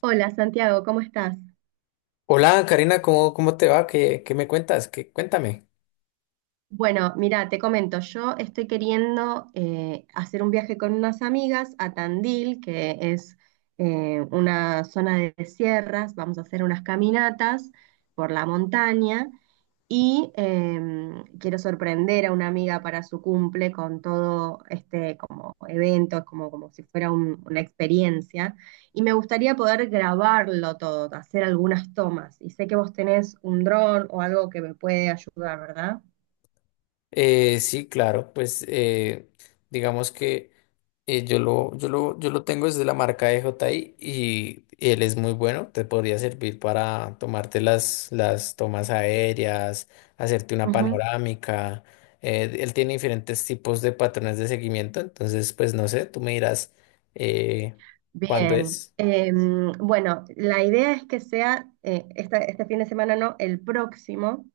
Hola Santiago, ¿cómo estás? Hola Karina, ¿cómo, cómo te va? ¿Qué me cuentas? ¿Qué, cuéntame. Bueno, mira, te comento, yo estoy queriendo hacer un viaje con unas amigas a Tandil, que es una zona de sierras. Vamos a hacer unas caminatas por la montaña, y quiero sorprender a una amiga para su cumple con todo este como evento, como, como si fuera una experiencia, y me gustaría poder grabarlo todo, hacer algunas tomas, y sé que vos tenés un dron o algo que me puede ayudar, ¿verdad? Sí, claro, digamos que yo lo tengo desde la marca de JI y él es muy bueno, te podría servir para tomarte las tomas aéreas, hacerte una Ujú. panorámica. Él tiene diferentes tipos de patrones de seguimiento, entonces pues no sé, tú me dirás eh, cuándo Bien. es. Bueno, la idea es que sea, este fin de semana no, el próximo,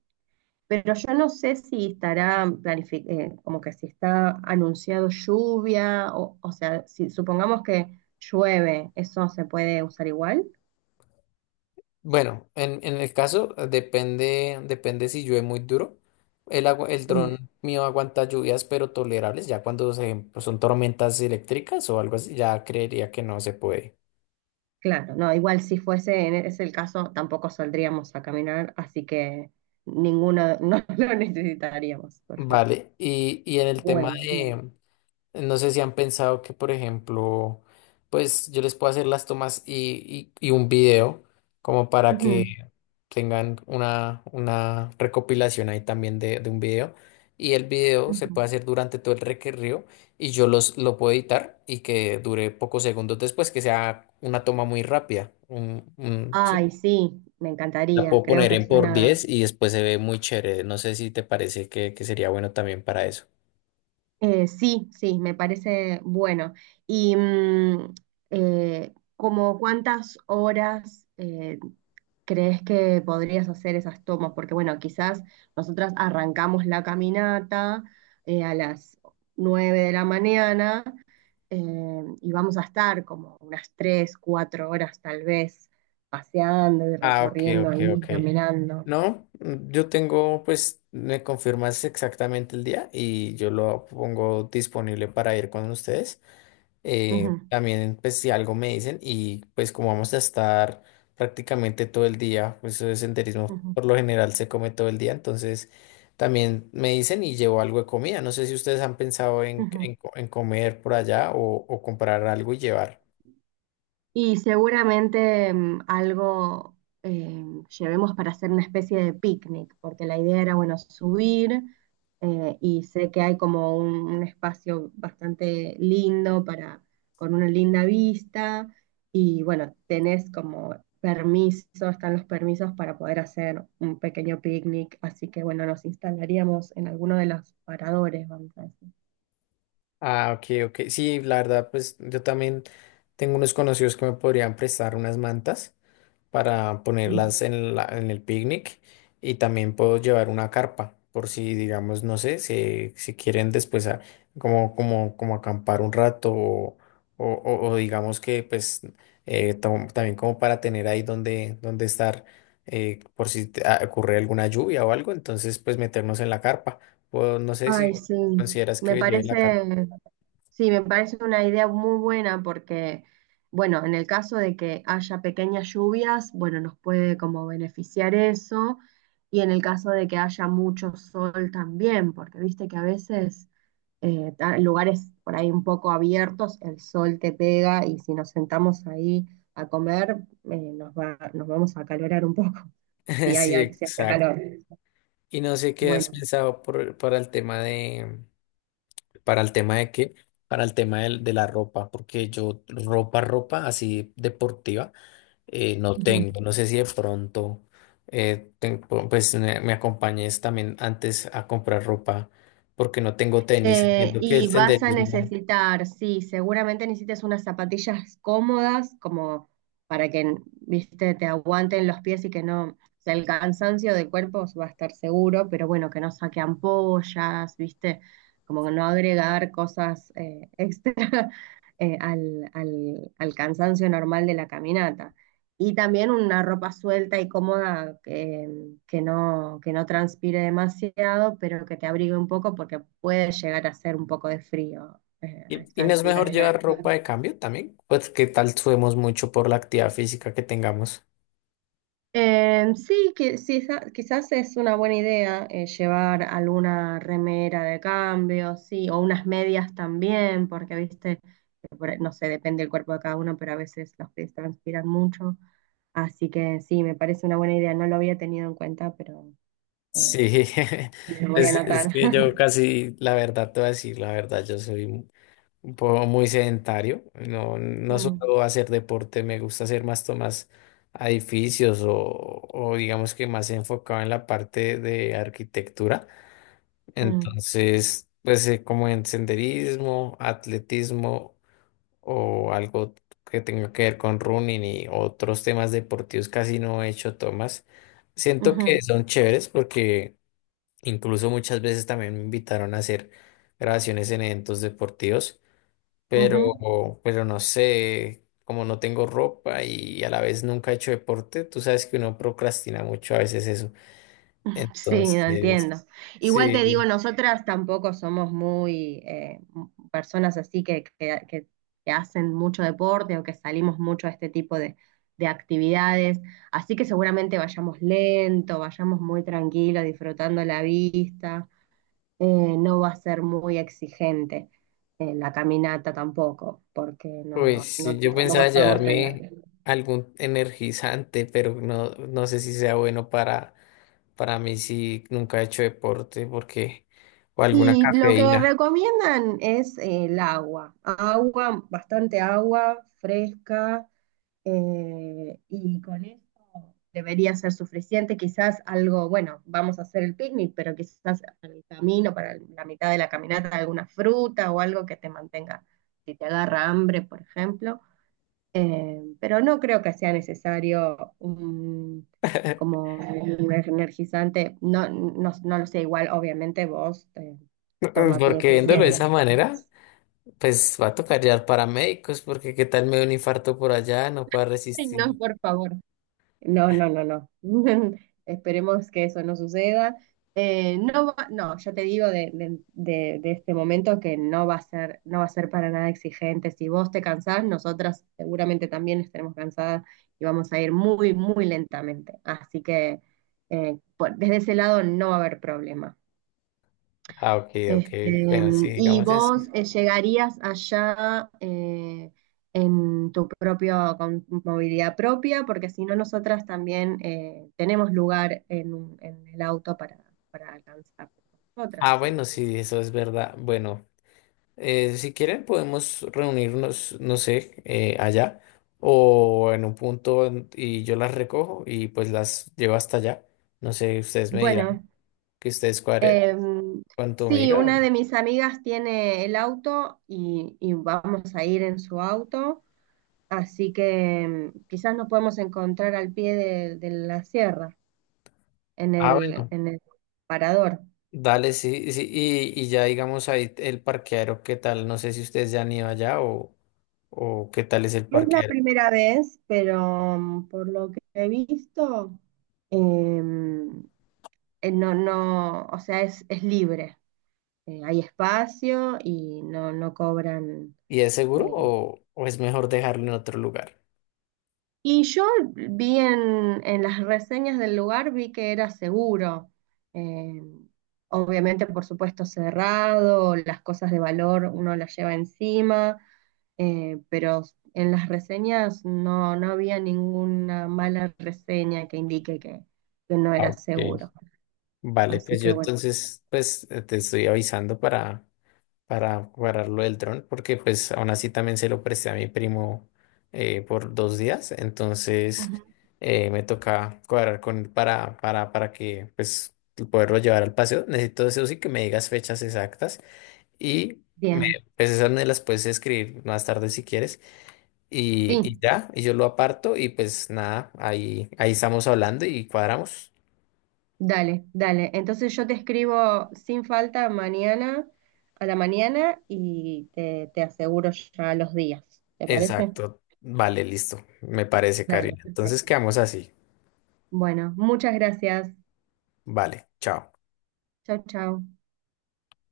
pero yo no sé si estará como que si está anunciado lluvia, o sea, si supongamos que llueve, ¿eso se puede usar igual? Bueno, en el caso, depende si llueve muy duro. El agua, el Mm, dron mío aguanta lluvias, pero tolerables. Ya cuando pues, son tormentas eléctricas o algo así, ya creería que no se puede. claro. No, igual si fuese en ese el caso, tampoco saldríamos a caminar, así que ninguno, no lo necesitaríamos, perfecto. Vale. Y en el tema. Bueno, bien. No sé si han pensado que, por ejemplo, pues yo les puedo hacer las tomas y un video como para que Ujú, tengan una recopilación ahí también de un video. Y el video se ujú. puede hacer durante todo el recorrido y lo puedo editar y que dure pocos segundos después, que sea una toma muy rápida. Ay, Sí. sí, me La encantaría, puedo creo poner que en por suena... 10 y después se ve muy chévere. No sé si te parece que sería bueno también para eso. Sí, sí, me parece bueno. ¿Y como cuántas horas crees que podrías hacer esas tomas? Porque bueno, quizás nosotras arrancamos la caminata a las 9 de la mañana, y vamos a estar como unas 3, 4 horas tal vez paseando y Ah, ok, recorriendo ok, ok. ahí, caminando. No, mm, yo tengo, pues, me confirmas exactamente el día y yo lo pongo disponible para ir con ustedes. Ujú, También, pues, si algo me dicen y pues como vamos a estar prácticamente todo el día, pues eso de senderismo ujú, por lo general se come todo el día, entonces también me dicen y llevo algo de comida. No sé si ustedes han pensado ujú. En comer por allá o comprar algo y llevar. Y seguramente algo eh, llevemos para hacer una especie de picnic, porque la idea era, bueno, subir, y sé que hay como un espacio bastante lindo para, con una linda vista, y bueno, tenés como permiso, están los permisos para poder hacer un pequeño picnic, así que bueno, nos instalaríamos en alguno de los paradores, vamos a decir. Ah, ok, ok. Sí, la verdad, pues yo también tengo unos conocidos que me podrían prestar unas mantas para Mm. ponerlas en el picnic y también puedo llevar una carpa por si, digamos, no sé, si quieren como acampar un rato o digamos que pues también como para tener ahí donde estar por si ocurre alguna lluvia o algo, entonces pues meternos en la carpa. O no sé Ay, si consideras me que lleve la carpa. parece, sí, me parece una idea muy buena, porque bueno, en el caso de que haya pequeñas lluvias, bueno, nos puede como beneficiar eso, y en el caso de que haya mucho sol también, porque viste que a veces lugares por ahí un poco abiertos, el sol te pega, y si nos sentamos ahí a comer, nos va, nos vamos a acalorar un poco, si hay, Sí, si hace exacto. calor. Y no sé qué has Bueno. Para el tema de, para el tema de qué, para el tema de la ropa, porque yo ropa, ropa así deportiva no tengo. No sé si de pronto, pues me acompañes también antes a comprar ropa, porque no tengo tenis. Entiendo que el Y vas a senderismo. necesitar, sí, seguramente necesites unas zapatillas cómodas, como para que, viste, te aguanten los pies, y que no, o sea, el cansancio del cuerpo va a estar seguro, pero bueno, que no saque ampollas, viste, como que no agregar cosas extra al, al cansancio normal de la caminata. Y también una ropa suelta y cómoda que no transpire demasiado, pero que te abrigue un poco porque puede llegar a hacer un poco de frío a Y esta no es altura mejor del llevar ropa año. de cambio también, pues qué tal subimos mucho por la actividad física que tengamos. Sí, que, sí, quizás es una buena idea llevar alguna remera de cambio, sí, o unas medias también, porque viste, que no sé, depende del cuerpo de cada uno, pero a veces los pies transpiran mucho. Así que sí, me parece una buena idea, no lo había tenido en cuenta, pero... eh, Sí, lo voy a pues anotar. es que yo casi, la verdad te voy a decir, la verdad, yo soy un poco muy sedentario, no, no Mm, suelo hacer deporte, me gusta hacer más tomas a edificios o digamos que más enfocado en la parte de arquitectura, mm, entonces, como en senderismo, atletismo o algo que tenga que ver con running y otros temas deportivos, casi no he hecho tomas. Siento ujú, que son chéveres porque incluso muchas veces también me invitaron a hacer grabaciones en eventos deportivos, pero, ujú. pero no sé, como no tengo ropa y a la vez nunca he hecho deporte, tú sabes que uno procrastina mucho a veces eso. Sí, no Entonces, entiendo. Igual te digo, sí, nosotras tampoco somos muy personas así que, que hacen mucho deporte o que salimos mucho a este tipo de actividades. Así que seguramente vayamos lento, vayamos muy tranquilos, disfrutando la vista. No va a ser muy exigente la caminata tampoco, porque no, pues no, no, sí, yo tampoco pensaba estamos en la- llevarme algún energizante, pero no, no sé si sea bueno para mí si nunca he hecho deporte, porque, o alguna Y lo que cafeína, recomiendan es el agua, agua, bastante agua fresca, y con eso debería ser suficiente. Quizás algo, bueno, vamos a hacer el picnic, pero quizás para el camino, para la mitad de la caminata, alguna fruta o algo que te mantenga, si te agarra hambre, por ejemplo, pero no creo que sea necesario un, como un energizante. No, no, no lo sé, igual obviamente vos toma tu porque viéndolo de decisión. esa manera. Pues va a tocar ya paramédicos, porque qué tal me da un infarto por allá, no pueda Ay, resistir. no, por favor. No, no, no, no. Esperemos que eso no suceda. No, va- no, ya te digo de este momento que no va a ser, no va a ser para nada exigente. Si vos te cansás, nosotras seguramente también estaremos cansadas, y vamos a ir muy, muy lentamente. Así que desde ese lado no va a haber problema. Ah, ok, ok. Este, Bueno, sí, y digamos eso. vos llegarías allá, en tu propia con movilidad propia, porque si no, nosotras también tenemos lugar en, en el auto para alcanzar Ah, nosotras. Y bueno, sí, eso es verdad. Bueno, si quieren podemos reunirnos, no sé, allá o en un y yo las recojo y pues las llevo hasta allá. No sé, ustedes me dirán bueno, que ustedes cuadren em, cuánto me sí, diga. una de mis amigas tiene el auto, y vamos a ir en su auto, así que em, quizás nos podemos encontrar al pie de la sierra, Ah, bueno. en el parador. Dale, sí, sí, y ya digamos ahí el parqueadero, ¿qué tal? No sé si ustedes ya han ido allá o qué tal es el Es la parqueadero. primera vez, pero mm, por lo que he visto, em, no, no, o sea, es libre. Hay espacio y no, no cobran. ¿Y es seguro eh, o es mejor dejarlo en otro lugar? Y yo vi en las reseñas del lugar, vi que era seguro. Eh, obviamente, por supuesto, cerrado, las cosas de valor uno las lleva encima, pero en las reseñas no, no había ninguna mala reseña que indique que no Ah, era ok. seguro. Vale, Así pues yo que bueno. entonces te estoy avisando para cuadrar lo del dron, porque pues aún así también se lo presté a mi primo por 2 días, entonces Ujú. eh, me toca cuadrar con él para que pues poderlo llevar al paseo. Necesito eso sí que me digas fechas exactas. Y me, Bien, pues esas me las puedes escribir más tarde si quieres. Sí. Y ya, y yo lo aparto y pues nada, ahí, ahí estamos hablando y cuadramos. Dale, dale. Entonces yo te escribo sin falta mañana a la mañana y te aseguro ya los días. ¿Te parece? Exacto. Vale, listo. Me parece, Dale, Karina. Entonces perfecto. quedamos así. Bueno, muchas gracias. Vale, chao. Chau, chau.